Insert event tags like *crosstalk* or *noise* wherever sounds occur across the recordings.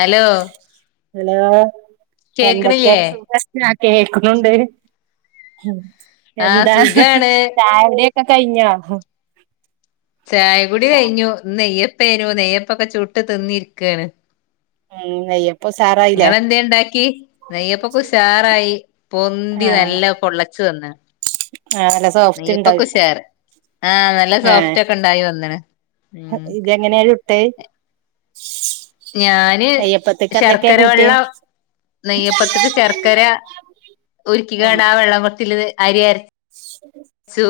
Hello hello എന്തൊക്കെ? കേക്കണില്ലേ സുഖ ഞാ കേക്ക്ണുണ്ട് ആഹ് എന്താ സുഖാണ് ചായുടിഒക്കെ കൈഞ്ഞോ? ചായ കുടി കഴിഞ്ഞു ന്ന് നെയ്യപ്പേനു നെയ്യപ്പൊക്കെ ചൂട്ട് തിന്ന് ഇരികാണ്. ഉം നെയ്യപ്പം. ഉസാറായില്ലേ ഇങ്ങളെന്തേ ഇണ്ടാക്കി? നെയ്യപ്പൊക്കെ ഉഷാറായി പൊന്തി ആഹ് നല്ല പൊള്ളച്ച് വന്നു. ആഹ് നല്ല സോഫ്റ്റ് നെയപ്പൊ കെ ഉണ്ടാവും ഉഷാർ ആഹ് നല്ല സോഫ്റ്റ് ഒക്കെ ഉണ്ടായി വന്ന്ണ്. ജ്ജങ്ങനെ ചുട്ടെ? ഞാന് ശർക്കര വെള്ളം നെയ്യപ്പത്ത്ക്ക് ശർക്കര. ഉരുക്കിക്കാണ്ട് ആ വെള്ളത്തിൽ അരി അരച്ച. *unintelligible* ച്ചു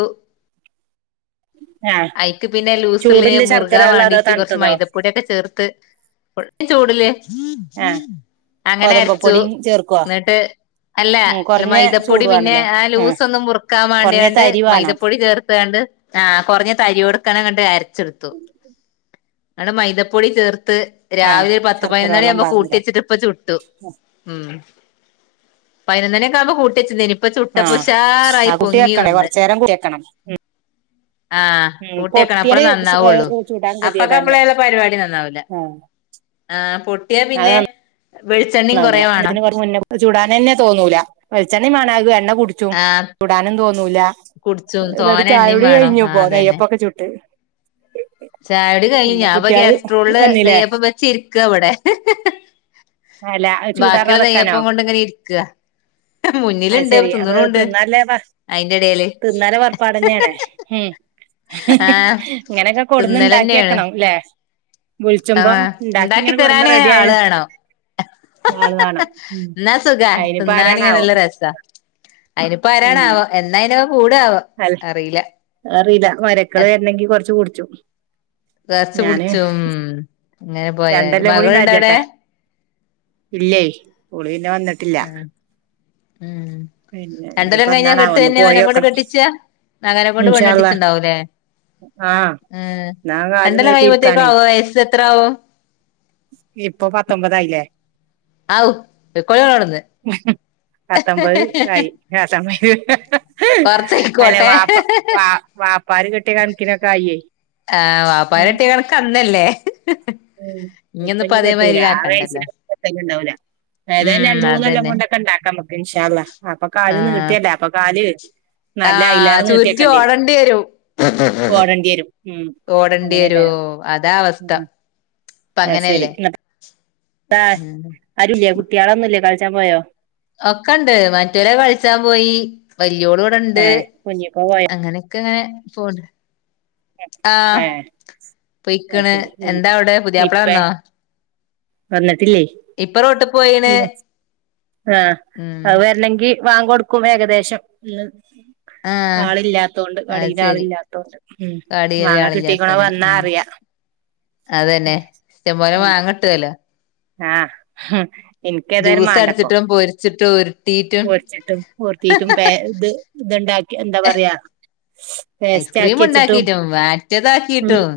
ആഹ് അയിക്ക് പിന്നെ ലൂസിലിന് ചൂടില്ല ശർക്കര മുറുഗാൻ ഉള്ളോ അതോ വേണ്ടിട്ട് കുറച്ച് തണുത്തതോ മൈതപ്പൊടിയൊക്കെ ചേർത്ത്. കൊറച്ച് ചൂടില് ആഹ് അങ്ങനെ ഗോതമ്പ് അരച്ചു പൊടിയും ചേർക്കുവോ ന്നിട്ട്. അല്ല ഉം കുറഞ്ഞ ചൂട് മൈദപ്പൊടി പിന്നെ വേണല്ലേ ആ ആഹ് ലൂസൊന്നും മുറുക്കാൻ കുറഞ്ഞ വേണ്ടിയാണ്ട് തരി വേണം മൈദപ്പൊടി ചേർത്താണ്ട്. ആഹ് കൊറഞ്ഞ ത തരിയോടുക്കനങ്ങട്ട് അരച്ചെടുത്തു ഇങ്ങട് മൈദപ്പൊടി ചേർത്ത്. ആഹ് രാവിലെ ഒരു പത്ത് ശർക്കര പതിനൊന്നാണി വെള്ളം ആവുമ്പോ കൂട്ടി പാർന്നില്ലേ വച്ചിട്ട് പ്പ ചുട്ടു. ഉം പതിനൊന്നണിയൊക്കെ ആവുമ്പോ കൂട്ടി വെച്ച തേനി. ഇപ്പൊ ആഹ് ചുട്ടപ്പഉഷാറായി ആ കുട്ടി പൊങ്ങി വെക്കണേ വന്ന് കൊറച്ചു നേരം കുടി വെക്കണം ആഹ് ഉം കൂട്ടിയെക്കണം അപ്പഴേ പൊട്ടിയാല് നന്നാവുള്ളൂ ചൂടാൻ അപ്പൊക്കെ ഗതികേടാണല്ലേ അപ്പളില്ല പരിപാടി നന്നാവൂല. ആഹ് ആ പൊട്ടിയാ അത് പിന്നെ വെളിച്ചെണ്ണയും കുറെവേണം അത് ചുടാന്നന്നെ തോന്നൂലാ വെളിച്ചെണ്ണയും വേണം അത് എണ്ണ കുടി ക്കും ആഹ് ചുടാനും തോന്നൂലാ കുടിച്ചും എന്നിട്ട് തോനെ ചായ എണ്ണയും കുടി വേണം ആഹ് കഴിഞ്ഞിപ്പൊ നെയ്യപ്പൊക്കെ ചുട്ട് ചായ കുടി കഴിഞ്ഞ് പിന്നെ ഞാപ്പോ ക്യാ കുട്ടികള് സറോളില് വന്നില്ലേ നെയ്യപ്പം വെച്ചിരിക്ക ഇവിടെ അല്ല അത് ബാക്കിയുള്ള ചൂടാറാതെക്കാനോ നെയ്യപ്പം കൊണ്ട് ഇങ്ങനെ ഇരിക്കുകാ അത് മുന്നിലുണ്ട് ശെരി അപ്പൊ അത് തിന്നണുണ്ട് തിന്നാല്ലേ അയിന്റെ ഇടേല് തിന്നാലെ പുറപ്പാടന്നെയാണ് ഉം ഇങ്ങനെയൊക്കെ കൊടുന്നു തിന്നലന്നെയാണ് ഉണ്ടാക്കിയേക്കണം അല്ലെ വിളിച്ചുമ്പം ആഹ് ഉണ്ടാക്കി ഇണ്ടാക്കി ഇങ്ങനെ കൊണ്ടുന്ന് തരാനിങ്ങനെ റെഡി ആയി ആള് വേണം ആള് വേണം ഉം എന്നാ സുഖാ അയിനിപ്പൊ തിന്നാനിങ്ങനെ ആരാണാവോ നല്ല രസാ അയിനിപ്പോ ആരാണാവോ എന്നാ അയിന്നൊക്കെ കൂടുക ആവോ അല്ലെ അറിയില്ല മരക്കള് വരണെങ്കി കൊറച്ച് കുടിച്ചും ഗ്ലാസ് ഞാന് കുടിച്ചും അങ്ങനെ രണ്ട് പോയാല് കൊല്ലം കൂടിയും മകളുണ്ടോ അവിടെ കഴിയട്ടെ ഇല്ലേ സ്കൂളിന്ന് വന്നിട്ടില്ല ഉം ഉം പിന്നെ രണ്ട് കൊല്ലം ഇനിയിപ്പോ കഴിഞ്ഞാ എന്നാണാവോ കെട്ട് ഒന്ന് തന്നെയാ അവനെങ്ങോണ്ട് പോയോക്കണം കെട്ടിച്ചാ മകനെ കൊണ്ട് പെണ്ണ് ഇൻഷാ അള്ളാ കെട്ടിച്ചുണ്ടാവും ല്ലേ ആഹ് ആഹ് എന്നാ കാല് രണ്ട് കൊല്ലം കഴിയുമ്പോത്തേക്കും നീട്ടിയിരിക്കാനേ അവന് വയസ് എത്ര ആകും ഇപ്പൊ പത്തൊമ്പതായില്ലേ ആകും പൊക്കോണം അവിടുന്ന് പത്തൊമ്പത് ആയി ആഹ് സമയൊക്കെ കൊറച്ചായിക്കോട്ടെ ആഹ് വാപ്പാര് കെട്ടിയ കണക്കിനൊക്കെ ആയിയെ ആഹ് വാപ്പാര് കെട്ടിയ കണക്ക് അന്നല്ലേ ഇപ്പോ ഇഞ്ഞൊന്നിപ്പോ ഇനി കെട്ടൂല അതേമാതിരി ആ ആക്കണ്ടല്ലോ വയസ്സിന് കല്യാണം ഉണ്ടാവൂല പെരെല്ലാം ഉം രണ്ട് മൂന്ന് കൊല്ലം അതന്നെ കൊണ്ടൊക്കെ ഉണ്ടാക്കാം നമുക്ക് ഇൻഷാള്ള അപ്പൊ കാല് നീട്ടല്ലേ അപ്പോ കാല് ആ നല്ല അയിലേറെ ചുറ്റി നീട്ടിയേക്കേണ്ടി ഓടേണ്ടി വരും ഓടേണ്ടി വരും ഉം ഓടേണ്ടി വരുവോ അങ്ങനെക്കാരം അതാ അവസ്ഥ ഉം ഇപ്പം അങ്ങനെയല്ലേ അവിട ഉം ആരും ഇല്ലേ കുട്ടികളൊന്നുംഇല്ലേ കളിച്ചാൻ പോയോ ഒക്കെ ഉണ്ട് മറ്റവര് കളിച്ചാൻ പോയി വലിയോള് ഇവിടുണ്ട് ഏ കുഞ്ഞിക്കോ പോയോ അങ്ങനെ ഒക്കെ ഇങ്ങനെ പോണ് ഏ ആഹ് അത് പൊയിക്കണ് ശരി എന്താ പിന്നെ അവിടെ പുതിയാപ്പള ഇപ്പേ വന്നൊ വന്നിട്ടില്ലേ ഇപ്പ റോട്ട് പോയിണ് ആഹ് ഉം അതു വരണെങ്കി വാങ്ക് കൊടുക്കുമ്പോ ഏകദേശം ഉം ആഹ് ആളില്ലാത്തോണ്ട് അത് കടയിലാ ശരി ളില്ലാത്തോണ്ട് ഉം കടയില് മാങ്ങ കിട്ടിക്കണോ ആളില്ലാത്തൊണ്ട് വന്നാ ഉം അറിയാ അതന്നെ ഇഷ്ട്ടം പോലെ മാങ്ങാകിട്ടുമല്ലോ ആഹ് ഹും എനിക്ക് ഏതായാലും ജ്യൂസ് മേണ്ടപ്പോ അടിച്ചിട്ടും പൊരിച്ചിട്ടും ഉരുട്ടിയിട്ടും കൊറച്ചിട്ടും പൊറത്തീട്ടും പേ ഇത് ഇതുണ്ടാക്കി എന്താ പറയാ പേസ്റ്റ് ഐസ്ക്രീം ആക്കി വെച്ചിട്ടും ഉണ്ടാക്കീട്ടും മറ്റേ ഉം താക്കിട്ടും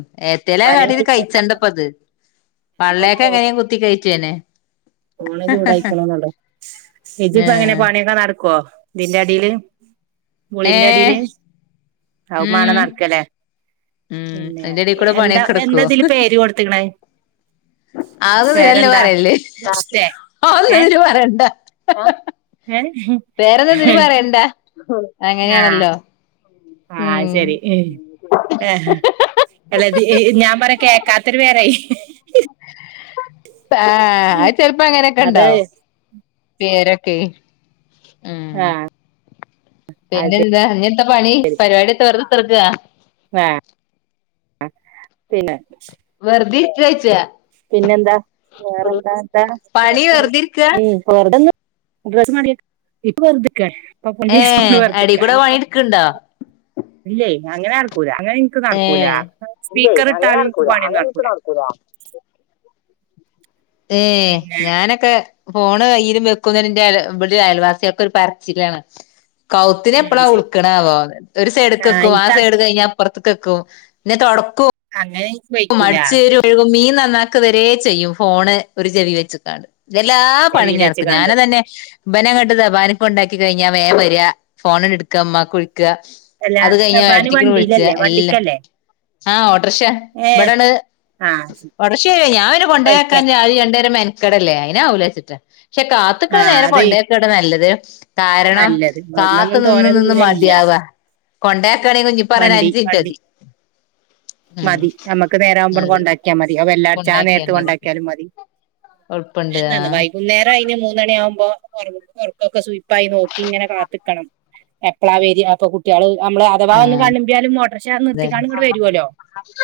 പലേ എന്തേലുക്കെകാട്ടിട്ടും ഐറ്റം ഉണ്ടാക്കി. കഴിച്ചാണ്ടപ്പൊ ഇത് പള്ളയെക്കെ എങ്ങനെയും കുത്തി കയറ്റിയെന്നേ ഓള് ചൂടായികൊള്ളുമെന്നു കണ്ടോ ഇഞ്ചിപ്പോ എങ്ങനെയാ ഏഹ് പണിയൊക്കെ നടക്കുവൊ ഇതിന്റെ അടിയില് മോളിന്റെ ഏഹ് അടിയില് ഉം അവമ്മാങ്ങ് നടക്കല്ലേ ഉം പിന്നെ അതിന്റെ എടേ കൂടെ എന്താ പണിയൊക്കെ എന്താതില് പേര് കൊടുത്തക്ക്ണേ അതൊന്നു ഇതില് പറയല്ല് ആഹ് മുസ്തേ ഓ അത് ഇതില് പറയണ്ടാ ഏഹ് വേറെന്താ ഇതില് പറയണ്ടെ ആഹ് അങ്ങനെയാണല്ലോ ആഹ് അത് ഉം ശരി ആഹ് അല്ലത് ഈ ഞാൻ പറയാ കേക്കാത്തൊരു പേരായി പാ അഹ് ചെലപ്പം അത് അങ്ങനെയൊക്കെണ്ടാവും പേരൊക്കെ ഉം ആഹ് അത് പിന്നെന്താ ഇഞ്ഞെന്താ പണി പരിവാടിയെത്താ വെറ്തെ കുത്തർക്കാ വേ ആഹ് പിന്നെ വെറ്തിരിക്ക്യോയ്ച്ചാ പിന്നെന്താ വേറെന്താ പണി വർത്താനം വെറുതെ ഇരിക്കാ ഉം വെറുതൊന്ന് ഡ്രസ്സ്മാറിയേക്ക് ഇപ്പം വെറ്തെക്കാ ഏഹ് *unintelligible* അടീ വെറുതെര്ക്ക കൂടെ ഇഞ്ഞ്പ്പോ പണി എടുക്ക്ണ്ടോ ഇല്ലേ അങ്ങനെ നടക്കൂല്ല അങ്ങനിം ഇന് ക്ക്‌ നടക്കൂലാ ഏഹ് ഇല്ലേ സ്പീക്കർ അങ്ങനെ ഇട്ടാലും ഇന്ക്ക് നടക്കൂല പണിയൊന്നും അങ്ങനെ ഇപ്പ നടക്കൂലാ നടക്കൂല ഏഹ് പിന്നെ ഞാനൊക്കെ ഫോണ് കയ്യിലും വെക്കുന്നേന്‌ ഇന്റെ ഇവടെ അയൽവാസിയേക്കൊരു പറച്ചിലാണ് കൗത്തിനെ ഉം എപ്പളാ അത് ശരി ഉൾക്ക്‌ണാവോന്ന് ഒരു സൈഡ്ക്ക്‌ വെക്കും ആ എനിക്ക് അ സൈഡ് കഴിഞ്ഞാ പൊർത്ത്ക്കെ‌ക്കും പിന്നെ തൊടക്കും അങ്ങനെ എനിക്ക് വയ്ക്കൂല അടിച്ചേരും ഴ്കും മീൻ നന്നാക്ക വരെ ചെയ്യും ഫോണ് ഒരു ചെവി വെച്ച്ക്കാണ്ട് ഇതെല്ലാ പണിം ചെവിയിൽ ഞാൻ ഇട്ക്കും വെച്ച്കാണ്ട് ഞാനതന്നെ ഇബനങ്ങട്ട് *unintelligible* കൊണ്ടാക്കി കഴിഞ്ഞാ വേം വര്യാ ഫോണാണ് ഇ‌ട്ക്ക ഇമ്മാക്ക് വിളിക്കാ അല്ല അത് കഴിഞ്ഞാ സബാന് ഏട്ടത്തിക്ക്‌ വിളിച്ച വണ്ടിയിലല്ലേ എല്ലാം വണ്ടിക്കല്ലേ ആഹ് ഓട്ടർക്ഷ ഏ ഇവടാണ് ആ ഓട്ടർക്ഷെ ഞാൻ പിന്നെ കൊണ്ടയാക്കാൻ ബൈക്ക് ചെ *unintelligible* രണ്ടേരം മെന്ക്കടല്ലേ അയിനാവുലാച്ച്ട്ട് പക്ഷെ കാത്ത്ക്ക്‌ണ ആ നേരം അത് കൊണ്ടയാക്കാട്ടൊ നല്ലത് കാരണം നല്ലത് കാത്ത് ഇവിടുന്നൊന്നും നിന്ന് തോനെ നിന്ന് ദൂരല്ല മതിയാവ കൊണ്ടയാക്കാണെങ്കി കുഞ്ഞിപ്പ പറയല് വണ്ടി അഞ്ച് വണ്ടി മിന്ട്ടതി മതി നമ്മക്ക് നേരവുമ്പാണ്ട് അതെ കൊണ്ടയാ ക്കിയാ മതി അഹ് ബെല്ലടിച്ചാ കൊണ്ടാക്കിയാ നേരത്ത് മതി കൊണ്ടാക്കിയാലും മതി എളുപ്പണ്ട് *unintelligible* കുന്നേരം അയിന് മൂന്നണിയാവുമ്പോ ഒർ ഒറക്കൊക്കെ സുയ് പ്പായി നോക്കിങ്ങനെ കാത്ത്ക്കണം എപ്പളാ വെര്യാ അപ്പൊ കുട്ട്യാള് അമ്മളെ അ ഥവാ ഒന്ന് ആഹ് കണ്ണുമ്പിയാലും ഓട്ടർക്ഷ നിർത്തിക്കാണ്ട് ഇങ്ങട്ട് വരോല്ലോ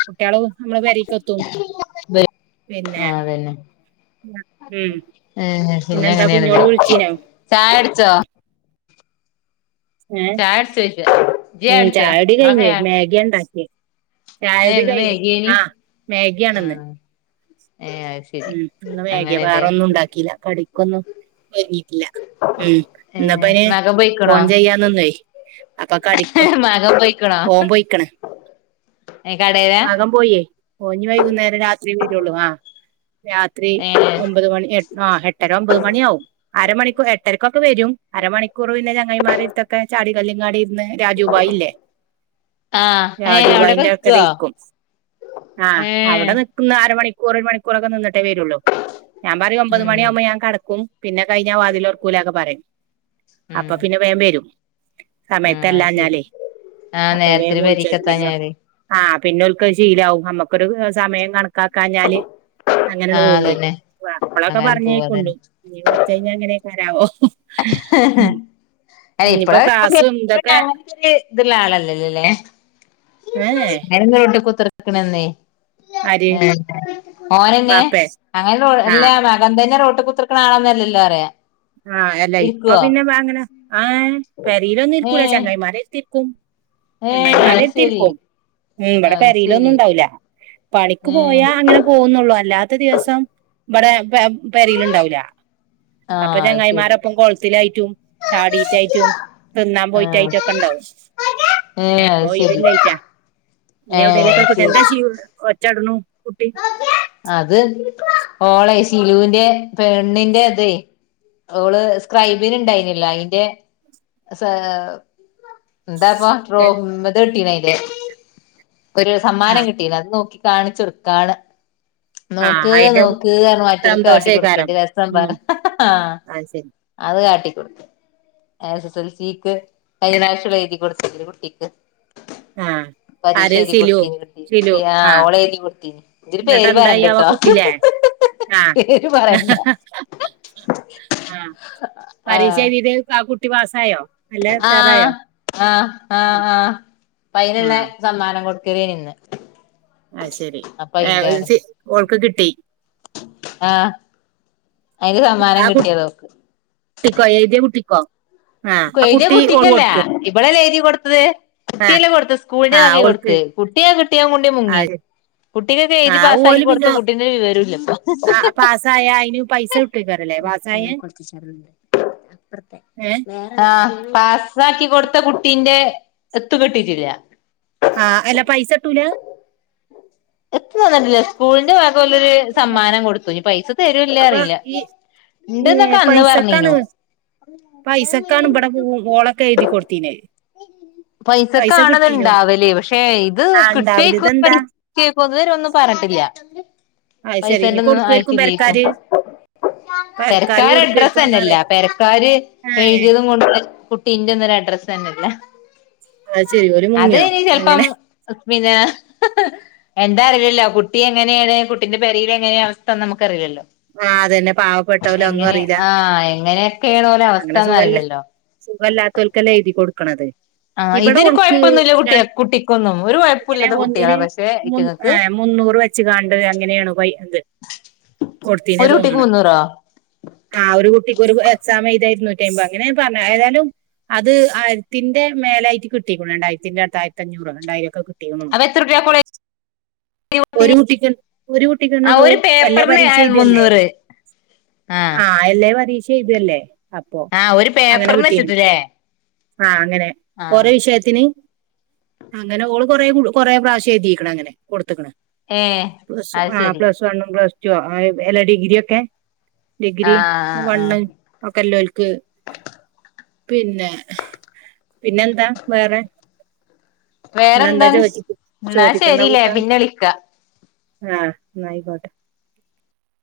കുട്ട്യാളും അമ്മളെ പെരീക്കെത്തും ആഹ് പിന്നെ ആഹ് അതന്നെ *unintelligible* ഉം ഏഹ് പിന്നെ പിന്നെന്താ അങ്ങനേണ്ല്ലെ കുഞ്ഞോള് വിളിച്ചീനോ ചായുടിച്ചോ ഏഹ് ചായുടിച്ചോയ്ക്കാ ഉം ചായുടി കഴിഞ്ഞ് മാഗിയാ ഇണ്ടാക്കിയെ ഏഹ് ചായുടി ഇന്ന് കഴിഞ്ഞു വൈകിയേനി ആഹ് മാഗിയാണ് ഇന്ന് ആഹ് ഏഹ് അഹ് ശരി ഉം ഇന്ന് മാഗിയാ അങ്ങനെല്ലേ വേറൊന്നും ഉണ്ടാക്കീല്ല കടിക്കൊന്നും ഒര്ങ്ങിയിട്ടില്ല ഉം ഏ ഇന്ന്പ്പയിന് മകൻ പോയിക്കണോ ഫോൺ ചെയ്യാൻ നിന്നുവേ അപ്പ കടിക്കോ മകൻ പോയിക്കണോ ഓൻ പോയിക്ക്ണ് ഏ കടേലാ മകൻ പോയേ ഓൻ ഇഞ്ഞ് വൈകുന്നേരം രാത്രി വെരൊള്ളൂ ആഹ് രാത്രി ഏ ഒമ്പത് മണി എ ആഹ് എട്ടര ഒമ്പത് മണിയാവും അരമണിക്കു എട്ടരക്കൊക്കെ വരും അരമണിക്കൂർ പിന്നെ ചെങ്ങായിമാരെട്ത്തൊ ക്കെ ചാടികല്ല്ങ്ങാടി ഇര്ന്ന് രാജുഭായില്ലേ ആ ഏ അവിടൊക്കെ രാജുഭായിന്റെ വിക്കുവോ ആടെത്തന്നെയിരിക്കും ആഹ് ഏ അവടെ നി ന്ന് അര മണിക്കൂർ ഒരു മണിക്കൂറൊക്കെ നിന്ന്ട്ടേ വെരൊള്ളൂ ഞാൻ പറയും ഒമ്പത് ഉം മണിയാവുമ്പം ഞാൻ കടക്കും പിന്നെ കഴിഞ്ഞാ വാതിലൊറ്ക്കൂലാ ഒക്കെ പറിം അപ്പൊ ഉം പിന്നെ വേം വരും ആ അത് ശരി സമയത്തല്ലാഞ്ഞാലേ ആ അപ്പൊ വേം നേരത്തിന് വിളിച്ചെരു പിന്നെ പെരീക്കെത്താഞ്ഞാല് ആഹ് പിന്നെ ഓൽക്ക്‌ അഹ് ശീലാവും നമ്മക്കൊരു ഏഹ് സമയം കണ ക്കാക്കാഞ്ഞാല് ആ അങ്ങനാട് പോവേ അതന്നെ വാ ഇപ്പളൊക്കെ അങ്ങനെ പോവാ പറഞ്ഞേക്കുണ്ട് അതന്നെ ഇഞ്ഞ് കൊറ്ച്ചഴിഞ്ഞ എങ്ങനേക്കാരാവോ ഏഹ് ഇപ്പളെ *unintelligible* ഇത്ള്ള ആളല്ലല്ലോല്ലേ ഏഹ് ഞാനിന്ന് വീട്ട് കുത്തർ ആര് ഓനന്നെ വാപ്പേ അങ്ങന അല്ല ആഹ് അം തന്നെ റട്ട് കുർക്കണ ആണോ എന്നല്ലോ അയാം *unintelligible* ആഹ് അല്ല ഇപ്പ പിന്നെ അങ്ങനെ ആഹ പെരിയിലൊന്നും ഇരിക്കൂല ഏ ചങ്ങൈമാര ഇൽത്തിരിക്കും ഏഹ് അത് ചെങ്ങാതിമാരെത്തി ശരി ഇപ്പൊ ഉ ഇവിടെ അത് വരിലൊന്നും ശരി ഉണ്ടാവൂല്ല പണിക്ക് ഏഹ് പോയാ അങ്ങനെ പോകുന്നുള്ളൂ അല്ലാത്ത ദിവസം ഇവിടെ പരയിലുണ്ടാവൂല അപ്പൊ ആഹ് അത് ശരി ചെങ്ങായിമാരപ്പം കൊളത്തിലായിട്ടും ചാടീറ്റായിട്ടും തിന്നാൻ ആഹ് പോയിട്ടായിട്ടൊക്കെ ഇണ്ടാവും ഏഹ് അത് ശരി പോയിവില്ലായിറ്റാ ഏഹ് അത് ശരി *unintelligible* അത് ഓള ശിലുവിന്റെ പെണ്ണിന്റെ അതെ അവള് സ്ക്രബിനു ഉണ്ടായിനില്ല അതിന്റെ എന്താപ്പോ ബ്രോ ഇത് കിട്ടീന അല് ഒരു സമ്മാനം ആഹ് കിട്ടീന അത് നോക്കി കാണിച്ചുറുക്കാണ് ആഹ് നോക്ക് അയിന്റെ നോക്ക് കാര മറ്റിയര് സന്തോഷേക്കാരം കാട്ടിടുക്കേന്റെ രസം പറ ഉം ആ അത് ശരി അത് കാട്ടിക്കൊടുക്ക എസ് എസ് എൽ സിക്ക് കഴിഞ്ഞാഴ്ചകൾ എഴുതി കൊടുത്തേ കുട്ടിക്ക് ആഹ് പരീക്ഷ ആര് എഴുതി സിലു കൊടുത്തീ സിലു ആ ഓളെ എഴു കൊടുത്തീന് എതിരു പേരുമാന അയ്യവാ കുട്ടിലേ ആഹ് പറയണ്ട ആഹ് ആ പരീക്ഷ എഴുതിറ്റെങ്ങാനുണ്ട് ആ കുട്ടി പാസ്സായോ നല്ല ആഹ് ഉഷാറായോ ആഹ് ആഹ് ആഹ് ആ അയിനുള്ള സമ്മാനം കൊടുക്കരുനിന്ന് ആ ശെരി ഓൾക്ക് കിട്ടി ആഹ് അതിന് സമ്മാനം ആ കിട്ടിയത് കുട്ടിക്കോ എഴുതിയ കുട്ടിക്കോ ആഹ് ആ കുട്ടി ഓൾ കൊടുക്ക് ഇവളല്ലേ എഴുതി കൊടുത്തത് ആ കുട്ടിയെല്ലേ കൊടുത്ത് സ്കൂളിന്റെ ആ വകെ ഓൾക്ക് കൊടുത്ത് കുട്ടിയാ കിട്ടിയാ കൊണ്ടേ മുങ്ങി അത് കുട്ടിക്കൊക്കെ ആ എഴുതി പാസ്സ ആക്കി ഓല് കൊടുത്ത പിന്നെ കുട്ടീക്ക് വരവില്ലല്ലോ *inaudible* ആ പാസ്സായ അയിന് പൈസ കിട്ടേക്കാരല്ലേ പാസ്സായ ഏഹ് ആഹ് പാസ്സാക്കി കൊടുത്ത കുട്ടീന്റെ എത്ത കെട്ടിട്ടില്ല ആഹ് അല്ല പൈസ കിട്ടൂല എത്ര നന്നിണ്ടില്ല സ്കൂളിന്റെ ഭാഗംല്ലരു സമ്മാനം കൊടുത്തുനി പൈസ തരൂല്ലേ അപ്പൊ അറിയില്ല ഈ ഈ ഉണ്ട്ന്നൊക്കെ അന്ന് പൈസക്കാണ് പറഞ്ഞിനു പൈസക്കാണ് ഇവിടെ ഓള്ളൊക്കെ എഴുതി കൊടുത്തീനേ പൈസക്കണത്ണ്ടാവലേ പക്ഷേ ഇത് ആ ഉണ്ടാവില്ല കിട്ടിയേക്ക ഇതെന്താ പൊതുവരെ ഒന്നും പറഞ്ഞട്ടില്ല അത് ശരി ഇനി പൈസന്റെ ഒന്നും കൊടുക്കുമായിരിക്കും ആയിട്ടില്ല ഇപ്പൊ പെരക്കാര് പെരക്കാര് തിരക്കാർ അഡ്രസ്സ് കൊടുക്കുമായിരിക്കും തന്നെയല്ല എന്നറിയ തിരക്കാര് ഏഹ് എഴുതിയതും കൊണ്ട് ട്ടീറ ഒന്ന ഒരു അഡ്രസ് തന്നെല്ല അത് ശരി ഓല് അത് മുങ്ങിയോ ഇനി ചെലപ്പം അങ്ങനെ പിന്നെ എന്താ അറിയില്ലോ കുട്ടി എങ്ങനെയാണ് കുട്ടിന്റെ പെരേടെ എങ്ങനെയ അവസ്ഥന്ന് നമുക്ക് അറിയില്ലോ ആഹ് അതന്നെ പാവപ്പെട്ടവല് ഒന്നും എങ്ങനെ അറിയില്ല ആഹ് എങ്ങനെയൊക്കെയണ ഓല അവസ്ഥന്ന അറിയില്ലോ സുഖംമല്ലാത്തവൽക്കല്ല എഴുതി കൊടുക്കണത് ആ ഇവിടെ ഇതിന് ഓൾക്ക് കുഴപ്പൊന്നുമ ഇല്ല കുട്ട രണ്ട് കുട്ടിക്കൊന്നും ഒരു കുഴപ്പില്ലാത്ത കുട്ടികളാ പക്ഷെ ഏ മുന്നൂറ് വെച്ച് കണ്ടത് അങ്ങനെയാണ് വൈ അത് കൊടുത്തീനേ ഒരു കുട്ടിക്ക് തോന്നണ മുന്നൂറോ ആഹ് ഒരു കുട്ടിക്ക് ഒരു എക്സാം എഴുതാരുന്നു അമ്പത് അങ്ങനെ പറഞ്ഞ ഏതാലും അത് ആയിരത്തിന്റെ മേലായിട്ട് കിട്ടിക്കണം രണ്ടായിരത്തിന്റെ അടുത്തായിരഞ്ഞൂറ് രണ്ടായിരം ഒക്കെ അത് എത്ര രൂപയാ *unintelligible* ഒരു കുട്ടി ഒരു കുട്ടിക്ക ആഹ് ഒരു ഉള്ളൂല്ലേ പേപ്പറിന് പരീക്ഷയ മുന്നൂറ് ആഹ് എല്ലേ പരീശൈയ്തല്ലേ അപ്പൊ ആഹ് ഒരു അങ്ങനെ പേപ്പറിന് കിട്ടീണ്. വെച്ചിട്ടില്ലേ ആഹ് അങ്ങനെ ആഹ് ഓരോ വിഷയ ത്തിന് അങ്ങനെ ഓള് കൊറേ കു കൊറേ പ്രാവശ്യം എഴുതീക്ക്ണങ്ങനെ കൊട്ത്ത്ക്ക്ണ് ഏഹ് പ്ലസ് അത് ആ ശരി പ്ലസ് വൺ പ്ലസ്റ്റൊ എല്ല ഡിഗിരിയൊക്കെ ഡിഗ്രി ആഹ് ആഹ് ആഹ് വണ്ണ് ഒക്കെ ഇല്ലോൽക്ക് പിന്നെ പിന്നെന്താ വേറെ ഇന്ന് എന്താ വേറെന്താ ചോ എന്നാ ചോറ്റിക്കെന്ത ശരില്ലേ കൂട്ട പിന്നെ വിളിക്കാ ആഹ് ന്നആയിക്കോട്ടെ